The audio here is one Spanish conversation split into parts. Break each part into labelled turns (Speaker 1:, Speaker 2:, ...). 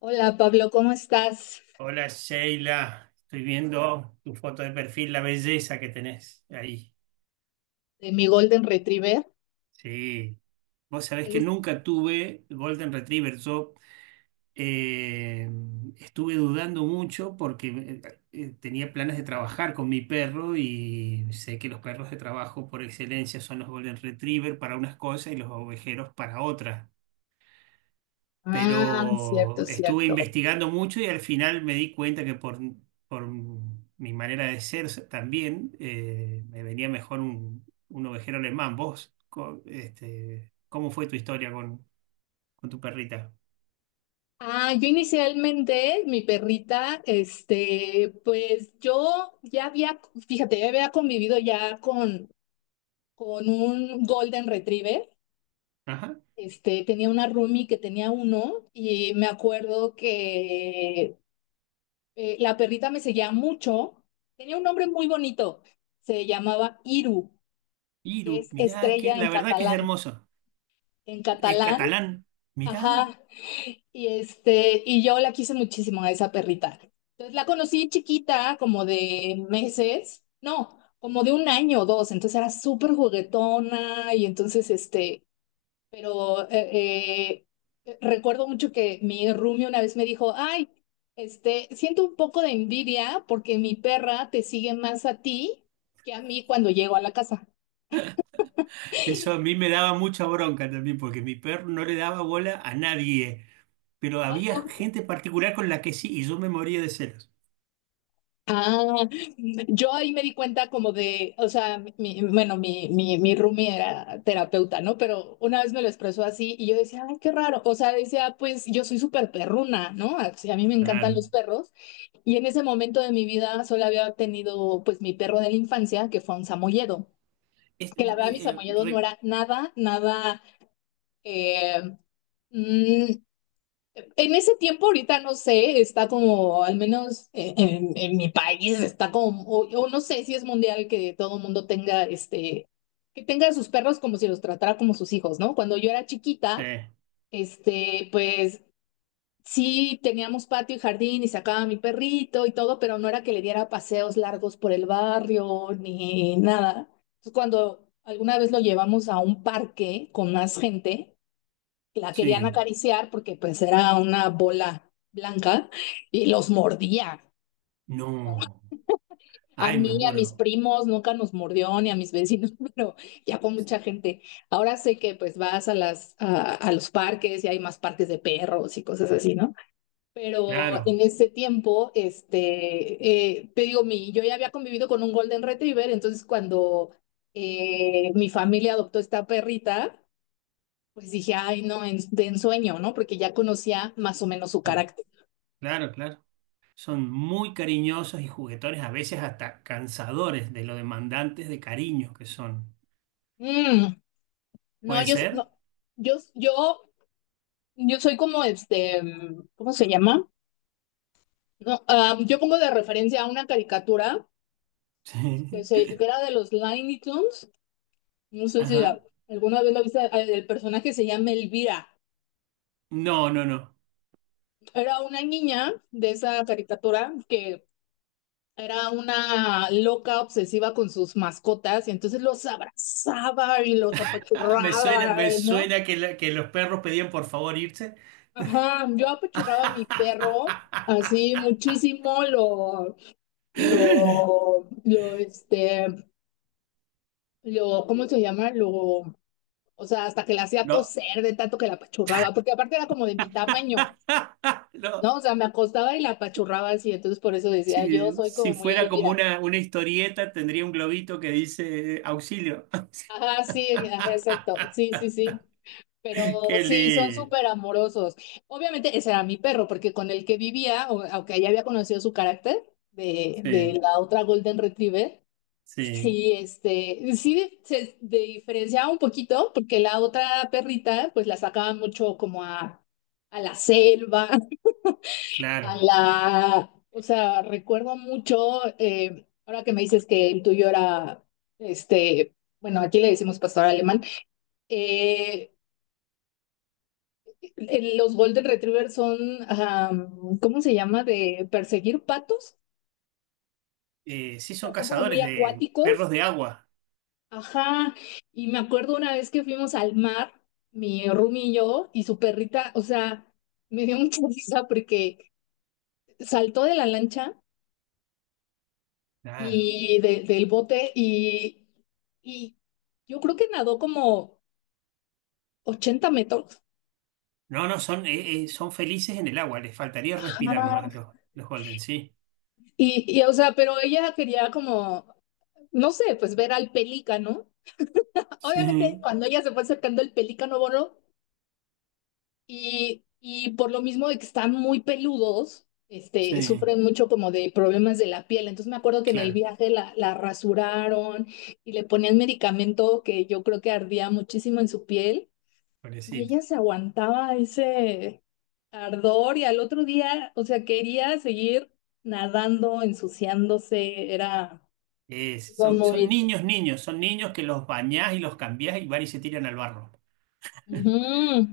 Speaker 1: Hola Pablo, ¿cómo estás?
Speaker 2: Hola Sheila, estoy viendo tu foto de perfil, la belleza que tenés ahí.
Speaker 1: De mi Golden Retriever.
Speaker 2: Sí, vos sabés
Speaker 1: ¿Te
Speaker 2: que
Speaker 1: gusta?
Speaker 2: nunca tuve Golden Retriever. Yo eh, Estuve dudando mucho porque tenía planes de trabajar con mi perro y sé que los perros de trabajo por excelencia son los Golden Retriever para unas cosas y los ovejeros para otras.
Speaker 1: Ah, cierto,
Speaker 2: Pero estuve
Speaker 1: cierto.
Speaker 2: investigando mucho y al final me di cuenta que por mi manera de ser también me venía mejor un ovejero alemán. Este, ¿cómo fue tu historia con tu perrita?
Speaker 1: Ah, yo inicialmente, mi perrita, pues yo ya había, fíjate, ya había convivido ya con un Golden Retriever.
Speaker 2: Ajá.
Speaker 1: Tenía una roomie que tenía uno y me acuerdo que la perrita me seguía mucho. Tenía un nombre muy bonito, se llamaba Iru, que
Speaker 2: Iru,
Speaker 1: es
Speaker 2: mirá, que
Speaker 1: estrella en
Speaker 2: la verdad que es
Speaker 1: catalán.
Speaker 2: hermoso.
Speaker 1: En
Speaker 2: Es
Speaker 1: catalán.
Speaker 2: catalán. Mirá,
Speaker 1: Ajá, y yo la quise muchísimo a esa perrita. Entonces la conocí chiquita, como de meses, no, como de un año o dos, entonces era súper juguetona y entonces pero recuerdo mucho que mi roomie una vez me dijo, ay, siento un poco de envidia porque mi perra te sigue más a ti que a mí cuando llego a la casa.
Speaker 2: eso a mí me daba mucha bronca también porque mi perro no le daba bola a nadie, pero había gente particular con la que sí y yo me moría de celos.
Speaker 1: Ah, yo ahí me di cuenta como de, o sea, mi, bueno, mi roomie era terapeuta, ¿no? Pero una vez me lo expresó así y yo decía, ay, qué raro. O sea, decía, pues yo soy súper perruna, ¿no? Así, a mí me encantan
Speaker 2: Claro.
Speaker 1: los perros. Y en ese momento de mi vida solo había tenido, pues, mi perro de la infancia, que fue un samoyedo.
Speaker 2: Es-
Speaker 1: Que la verdad, mi
Speaker 2: eh,
Speaker 1: samoyedo no
Speaker 2: re-
Speaker 1: era nada, nada, eh, mm, en ese tiempo, ahorita no sé, está como, al menos en, mi país, está como, o no sé si es mundial que todo el mundo tenga, este, que tenga a sus perros como si los tratara como sus hijos, ¿no? Cuando yo era
Speaker 2: Sí,
Speaker 1: chiquita, pues sí teníamos patio y jardín y sacaba a mi perrito y todo, pero no era que le diera paseos largos por el barrio ni nada. Entonces, cuando alguna vez lo llevamos a un parque con más gente, la querían
Speaker 2: sí.
Speaker 1: acariciar porque pues era una bola blanca y los mordía.
Speaker 2: No.
Speaker 1: A
Speaker 2: Ay, me
Speaker 1: mí, a mis
Speaker 2: muero.
Speaker 1: primos, nunca nos mordió, ni a mis vecinos, pero ya con mucha gente. Ahora sé que pues vas a los parques y hay más parques de perros y cosas así, ¿no? Pero en
Speaker 2: Claro,
Speaker 1: ese tiempo, te digo, yo ya había convivido con un Golden Retriever, entonces cuando mi familia adoptó esta perrita. Pues dije, ay, no, de ensueño, ¿no? Porque ya conocía más o menos su
Speaker 2: claro,
Speaker 1: carácter.
Speaker 2: claro. Son muy cariñosos y juguetones, a veces hasta cansadores de lo demandantes de cariño que son.
Speaker 1: Mm, no,
Speaker 2: ¿Puede
Speaker 1: yo, no,
Speaker 2: ser?
Speaker 1: yo, yo, yo soy como ¿cómo se llama? No, ah, yo pongo de referencia a una caricatura que,
Speaker 2: Sí.
Speaker 1: se, que era de los Looney Tunes. No sé si
Speaker 2: Ajá.
Speaker 1: alguna vez la viste, ah, el personaje se llama Elvira.
Speaker 2: No, no, no.
Speaker 1: Era una niña de esa caricatura que era una loca obsesiva con sus mascotas y entonces los abrazaba y los
Speaker 2: Ah, me suena,
Speaker 1: apachurraba,
Speaker 2: me
Speaker 1: ¿no?
Speaker 2: suena que, la- que los perros pedían por favor irse.
Speaker 1: Ajá, yo apachurraba a mi perro así muchísimo, lo, lo, este, lo, ¿cómo se llama? O sea, hasta que la hacía
Speaker 2: No.
Speaker 1: toser de tanto que la apachurraba, porque aparte era como de mi tamaño,
Speaker 2: No.
Speaker 1: ¿no? O sea, me acostaba y la apachurraba así, entonces por eso decía, yo
Speaker 2: Sí,
Speaker 1: soy
Speaker 2: si
Speaker 1: como muy
Speaker 2: fuera como
Speaker 1: Elvira.
Speaker 2: una historieta, tendría un globito que dice auxilio.
Speaker 1: Ajá, sí, ajá, exacto, sí, sí, sí. Pero
Speaker 2: Qué
Speaker 1: sí, son
Speaker 2: lindo.
Speaker 1: súper amorosos. Obviamente ese era mi perro, porque con el que vivía, aunque ya había conocido su carácter de
Speaker 2: Sí,
Speaker 1: la otra Golden Retriever,
Speaker 2: sí,
Speaker 1: sí, se diferenciaba un poquito, porque la otra perrita, pues la sacaban mucho como a la selva,
Speaker 2: claro.
Speaker 1: o sea, recuerdo mucho, ahora que me dices que el tuyo era, este, bueno, aquí le decimos pastor alemán. Eh, Los Golden Retriever son, ajá, ¿cómo se llama? De perseguir patos.
Speaker 2: Sí,
Speaker 1: O
Speaker 2: son
Speaker 1: sea, son como muy
Speaker 2: cazadores de
Speaker 1: acuáticos.
Speaker 2: perros de agua.
Speaker 1: Ajá. Y me acuerdo una vez que fuimos al mar, mi roomie y yo, y su perrita, o sea, me dio mucha risa porque saltó de la lancha
Speaker 2: Claro.
Speaker 1: y del bote y yo creo que nadó como 80 metros.
Speaker 2: No, no, son, son felices en el agua. Les faltaría respirar nomás
Speaker 1: Ajá.
Speaker 2: los Golden, sí.
Speaker 1: O sea, pero ella quería como, no sé, pues ver al pelícano. Obviamente,
Speaker 2: Sí,
Speaker 1: cuando ella se fue acercando el pelícano bono y por lo mismo de que están muy peludos, este,
Speaker 2: sí,
Speaker 1: sufren mucho como de problemas de la piel. Entonces me acuerdo que en el
Speaker 2: claro.
Speaker 1: viaje la rasuraron y le ponían medicamento que yo creo que ardía muchísimo en su piel y
Speaker 2: Pobrecito.
Speaker 1: ella se aguantaba ese ardor y al otro día, o sea, quería seguir nadando, ensuciándose, era
Speaker 2: Son,
Speaker 1: como.
Speaker 2: son niños, niños. Son niños que los bañás y los cambiás y van y se tiran al barro.
Speaker 1: Ujú.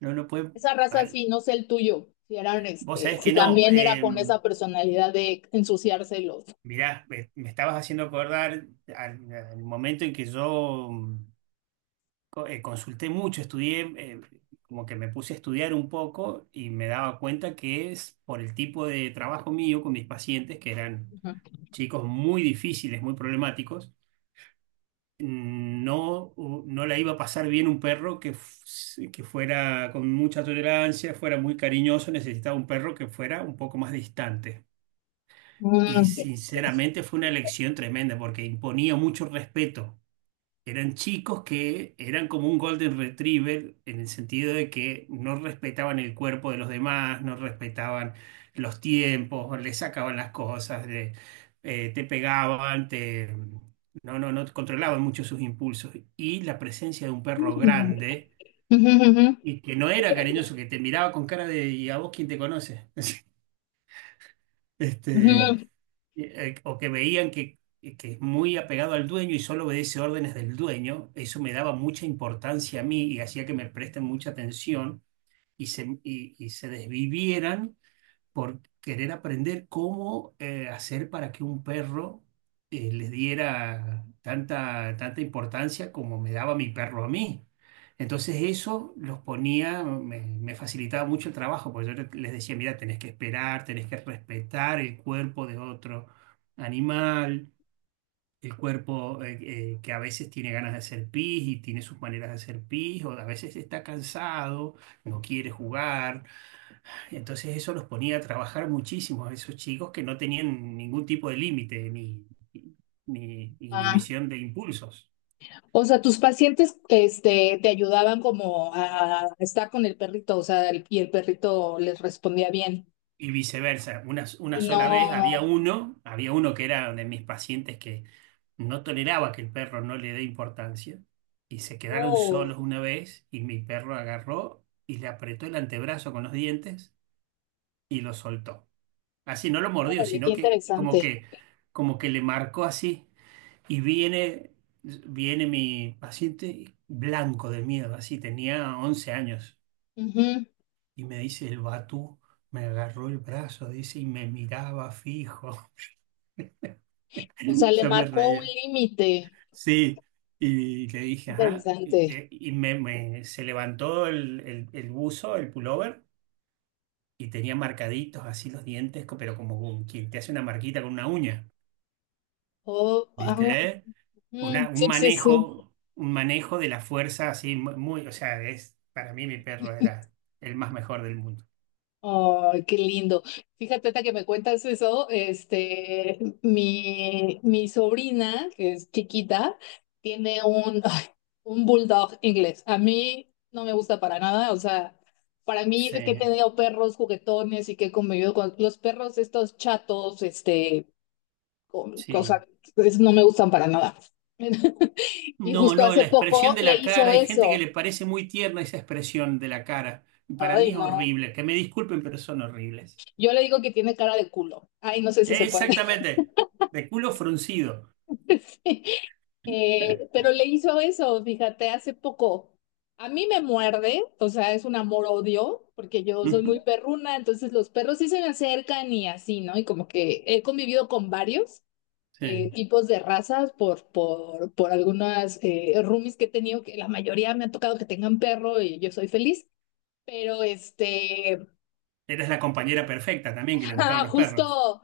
Speaker 2: No, no pueden.
Speaker 1: Esa raza sí, no sé el tuyo,
Speaker 2: Vos sabés
Speaker 1: si
Speaker 2: que no.
Speaker 1: también era
Speaker 2: eh,
Speaker 1: con esa personalidad de ensuciárselos.
Speaker 2: mirá, me, me estabas haciendo acordar al momento en que yo consulté mucho, estudié, como que me puse a estudiar un poco y me daba cuenta que es por el tipo de trabajo mío con mis pacientes, que eran
Speaker 1: Ujú.
Speaker 2: chicos muy difíciles, muy problemáticos, no, no la iba a pasar bien un perro que fuera con mucha tolerancia, fuera muy cariñoso, necesitaba un perro que fuera un poco más distante. Y
Speaker 1: Mm.
Speaker 2: sinceramente fue una elección tremenda porque imponía mucho respeto. Eran chicos que eran como un Golden Retriever en el sentido de que no respetaban el cuerpo de los demás, no respetaban los tiempos, le sacaban las cosas, te pegaban, no, no controlaban mucho sus impulsos. Y la presencia de un perro grande
Speaker 1: Ujú, ujú,
Speaker 2: y que no era cariñoso, que te miraba con cara de, ¿y a vos quién te conoce? Este,
Speaker 1: ujú.
Speaker 2: o que veían que es muy apegado al dueño y solo obedece órdenes del dueño, eso me daba mucha importancia a mí y hacía que me presten mucha atención y se desvivieran por querer aprender cómo hacer para que un perro le diera tanta, tanta importancia como me daba mi perro a mí. Entonces eso los ponía, me facilitaba mucho el trabajo, porque yo les decía, mira, tenés que esperar, tenés que respetar el cuerpo de otro animal, el cuerpo que a veces tiene ganas de hacer pis y tiene sus maneras de hacer pis, o a veces está cansado, no quiere jugar. Entonces eso los ponía a trabajar muchísimo a esos chicos que no tenían ningún tipo de límite, ni
Speaker 1: Ah,
Speaker 2: inhibición de impulsos.
Speaker 1: o sea, tus pacientes te ayudaban como a estar con el perrito, o sea, y el perrito les respondía bien.
Speaker 2: Y viceversa, una
Speaker 1: Y
Speaker 2: sola vez
Speaker 1: no,
Speaker 2: había uno que era de mis pacientes que no toleraba que el perro no le dé importancia y se quedaron
Speaker 1: oh,
Speaker 2: solos una vez y mi perro agarró y le apretó el antebrazo con los dientes y lo soltó. Así no lo mordió,
Speaker 1: órale, qué
Speaker 2: sino que como
Speaker 1: interesante.
Speaker 2: que como que le marcó así. Y viene, viene mi paciente blanco de miedo, así tenía 11 años.
Speaker 1: Ujú.
Speaker 2: Y me dice, el Batú me agarró el brazo, dice, y me miraba fijo.
Speaker 1: O sea, le
Speaker 2: Yo me
Speaker 1: marcó un
Speaker 2: reía.
Speaker 1: límite.
Speaker 2: Sí, y le dije, ajá, y,
Speaker 1: Interesante.
Speaker 2: y- y me, me- se levantó el buzo, el pullover, y tenía marcaditos así los dientes, pero como quien te hace una marquita con una uña,
Speaker 1: Oh, ah,
Speaker 2: ¿viste? una-
Speaker 1: mm,
Speaker 2: un
Speaker 1: sí, sí, sí.
Speaker 2: manejo, un manejo de la fuerza así muy, o sea, es, para mí mi perro era el más mejor del mundo.
Speaker 1: Ay, qué lindo. Fíjate ahorita que me cuentas eso, mi sobrina, que es chiquita, tiene un bulldog inglés. A mí no me gusta para nada, o sea, para mí
Speaker 2: Sí,
Speaker 1: que he tenido perros juguetones y que he convivido con los perros estos chatos, o
Speaker 2: sí.
Speaker 1: sea, esos no me gustan para nada. Y
Speaker 2: No,
Speaker 1: justo
Speaker 2: no,
Speaker 1: hace
Speaker 2: la expresión
Speaker 1: poco
Speaker 2: de
Speaker 1: le
Speaker 2: la cara,
Speaker 1: hizo
Speaker 2: hay gente que
Speaker 1: eso.
Speaker 2: le parece muy tierna esa expresión de la cara. Y para
Speaker 1: Ay,
Speaker 2: mí es
Speaker 1: no.
Speaker 2: horrible, que me disculpen, pero son horribles.
Speaker 1: Yo le digo que tiene cara de culo. Ay, no sé si se puede.
Speaker 2: Exactamente, de culo fruncido.
Speaker 1: Sí. Pero le hizo eso, fíjate, hace poco. A mí me muerde, o sea, es un amor-odio, porque yo soy muy
Speaker 2: Ujú,
Speaker 1: perruna, entonces los perros sí se me acercan y así, ¿no? Y como que he convivido con varios
Speaker 2: sí.
Speaker 1: tipos de razas por algunas roomies que he tenido, que la mayoría me ha tocado que tengan perro y yo soy feliz, pero
Speaker 2: Eres la compañera perfecta también que le gustaban los perros.
Speaker 1: justo.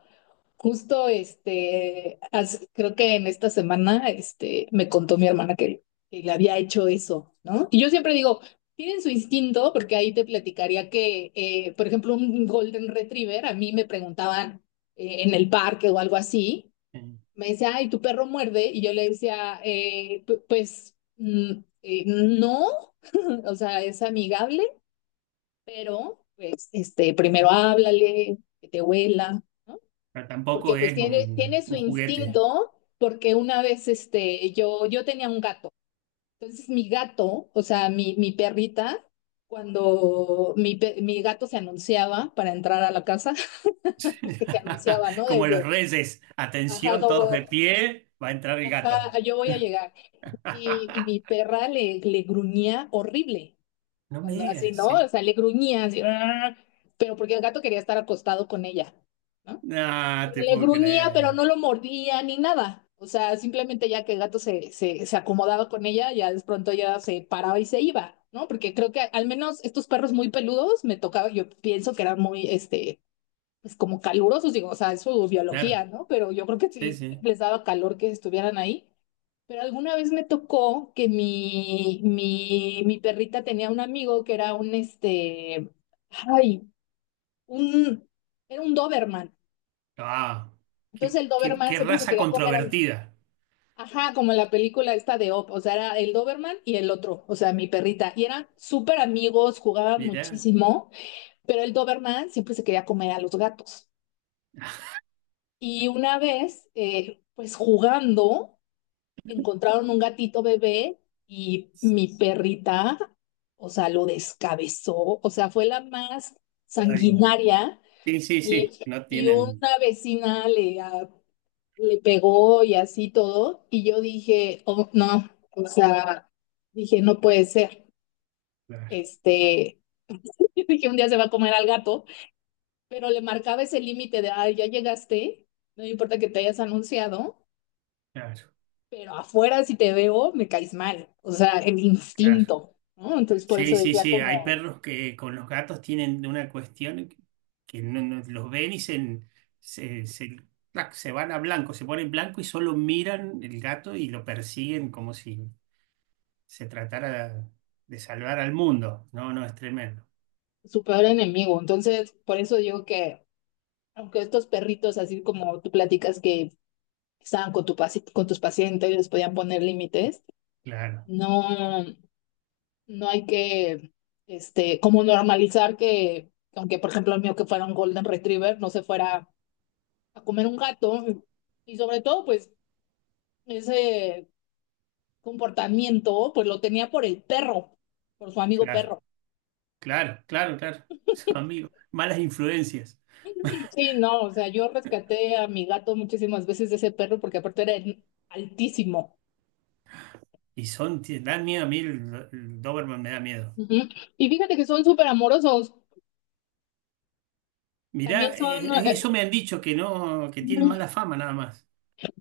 Speaker 1: Justo, creo que en esta semana, me contó mi hermana que le había hecho eso, ¿no? Y yo siempre digo, tienen su instinto, porque ahí te platicaría que, por ejemplo, un Golden Retriever, a mí me preguntaban en el parque o algo así,
Speaker 2: Sí.
Speaker 1: me decía, ay, tu perro muerde, y yo le decía, "Pues, no, o sea, es amigable, pero, pues, primero háblale, que te huela, ¿no?
Speaker 2: Pero tampoco
Speaker 1: porque pues
Speaker 2: es
Speaker 1: tiene su
Speaker 2: un juguete.
Speaker 1: instinto, porque una vez yo tenía un gato. Entonces mi gato, o sea, mi perrita, cuando mi gato se anunciaba para entrar a la casa, que se anunciaba, ¿no?
Speaker 2: Como los
Speaker 1: Desde,
Speaker 2: reyes,
Speaker 1: ajá,
Speaker 2: atención, todos
Speaker 1: como,
Speaker 2: de pie, va a entrar el gato.
Speaker 1: ajá, yo voy a llegar. Y mi perra le gruñía horrible,
Speaker 2: No me
Speaker 1: cuando así,
Speaker 2: digas,
Speaker 1: ¿no?
Speaker 2: sí.
Speaker 1: O sea, le gruñía así, "Arr", pero porque el gato quería estar acostado con ella, ¿no?
Speaker 2: No, te
Speaker 1: Le
Speaker 2: puedo
Speaker 1: gruñía, pero
Speaker 2: creer.
Speaker 1: no lo mordía ni nada. O sea, simplemente ya que el gato se acomodaba con ella, ya de pronto ya se paraba y se iba, ¿no? Porque creo que al menos estos perros muy peludos me tocaba, yo pienso que eran muy, pues como calurosos, digo, o sea, es su
Speaker 2: Claro,
Speaker 1: biología, ¿no? Pero yo creo que
Speaker 2: sí,
Speaker 1: sí
Speaker 2: sí.
Speaker 1: les daba calor que estuvieran ahí. Pero alguna vez me tocó que mi perrita tenía un amigo que era un, este, ay, un, era un Doberman.
Speaker 2: Ah,
Speaker 1: Entonces el Doberman
Speaker 2: qué
Speaker 1: siempre se
Speaker 2: raza
Speaker 1: quería comer a.
Speaker 2: controvertida.
Speaker 1: Ajá, como la película esta de Op, o sea, era el Doberman y el otro, o sea, mi perrita, y eran súper amigos, jugaban
Speaker 2: Mirá.
Speaker 1: muchísimo, pero el Doberman siempre se quería comer a los gatos. Y una vez, pues jugando, encontraron un gatito bebé y mi perrita, o sea, lo descabezó, o sea, fue la más
Speaker 2: Ay,
Speaker 1: sanguinaria
Speaker 2: sí, sí,
Speaker 1: y,
Speaker 2: sí. No
Speaker 1: y
Speaker 2: tienen.
Speaker 1: una vecina le pegó y así todo, y yo dije, oh, no, o sea, dije, no puede ser,
Speaker 2: Claro,
Speaker 1: este, dije, un día se va a comer al gato, pero le marcaba ese límite de, ay, ya llegaste, no me importa que te hayas anunciado,
Speaker 2: claro,
Speaker 1: pero afuera si te veo, me caes mal, o sea, el
Speaker 2: claro.
Speaker 1: instinto, ¿no? Entonces, por
Speaker 2: Sí,
Speaker 1: eso
Speaker 2: sí,
Speaker 1: decía
Speaker 2: sí, hay
Speaker 1: como
Speaker 2: perros que con los gatos tienen una cuestión que los ven y se, se, clac, se van a blanco, se ponen blanco y solo miran el gato y lo persiguen como si se tratara de salvar al mundo. No, no, es tremendo.
Speaker 1: su peor enemigo, entonces, por eso digo que, aunque estos perritos, así como tú platicas que estaban con tus pacientes, les podían poner límites,
Speaker 2: Claro,
Speaker 1: no. No hay que, como normalizar que, aunque por ejemplo el mío que fuera un Golden Retriever, no se fuera a comer un gato. Y sobre todo, pues, ese comportamiento, pues lo tenía por el perro, por su amigo
Speaker 2: claro,
Speaker 1: perro.
Speaker 2: claro. Son amigos, malas influencias.
Speaker 1: Sí, no, o sea, yo rescaté a mi gato muchísimas veces de ese perro porque aparte era altísimo.
Speaker 2: Y son, te dan miedo a mí, el Doberman me da miedo.
Speaker 1: Ujú. Y fíjate que son súper amorosos. También
Speaker 2: Mirá,
Speaker 1: son,
Speaker 2: eso me han dicho que no, que tienen
Speaker 1: mm,
Speaker 2: mala fama nada más.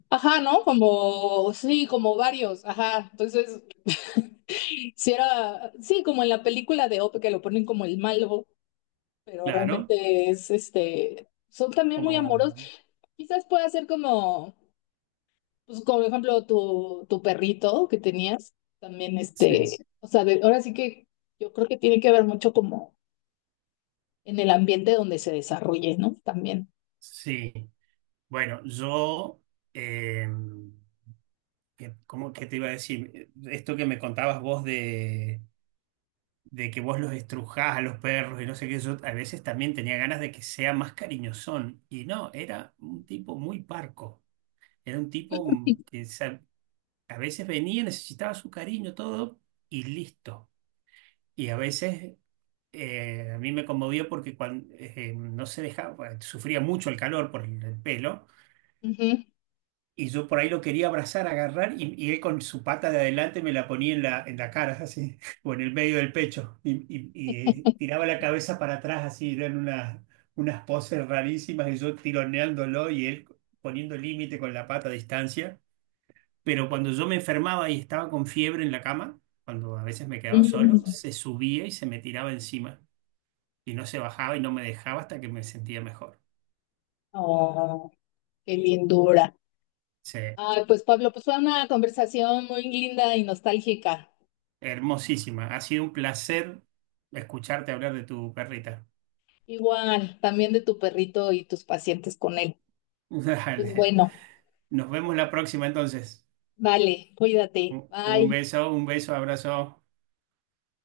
Speaker 1: ajá, ¿no? Como, sí, como varios, ajá. Entonces, Si era, sí, como en la película de Op que lo ponen como el malo, pero
Speaker 2: Claro,
Speaker 1: realmente son también muy
Speaker 2: como
Speaker 1: amorosos. Quizás pueda ser como, pues como por ejemplo tu perrito que tenías, también
Speaker 2: sí,
Speaker 1: o sea, ahora sí que yo creo que tiene que ver mucho como en el ambiente donde se desarrolle, ¿no? También.
Speaker 2: sí. Bueno, yo, eh, cómo que te iba a decir? Esto que me contabas vos de que vos los estrujás a los perros y no sé qué, yo a veces también tenía ganas de que sea más cariñosón. Y no, era un tipo muy parco. Era un tipo a veces venía, necesitaba su cariño, todo, y listo. Y a veces a mí me conmovió porque cuando, no se dejaba, sufría mucho el calor por el pelo.
Speaker 1: Ujú,
Speaker 2: Y yo por ahí lo quería abrazar, agarrar, y él con su pata de adelante me la ponía en en la cara, así, o en el medio del pecho, y tiraba la cabeza para atrás, así, eran unas poses rarísimas, y yo tironeándolo y él poniendo límite con la pata a distancia. Pero cuando yo me enfermaba y estaba con fiebre en la cama, cuando a veces me quedaba solo,
Speaker 1: ujú.
Speaker 2: se subía y se me tiraba encima, y no se bajaba y no me dejaba hasta que me sentía mejor.
Speaker 1: Oh, qué lindura. Ay, pues Pablo, pues fue una conversación muy linda y nostálgica.
Speaker 2: Hermosísima. Ha sido un placer escucharte hablar de tu perrita.
Speaker 1: Igual, también de tu perrito y tus pacientes con él. Pues
Speaker 2: Dale.
Speaker 1: bueno,
Speaker 2: Nos vemos la próxima entonces.
Speaker 1: vale,
Speaker 2: Un
Speaker 1: cuídate.
Speaker 2: un
Speaker 1: Bye.
Speaker 2: beso, un beso, abrazo.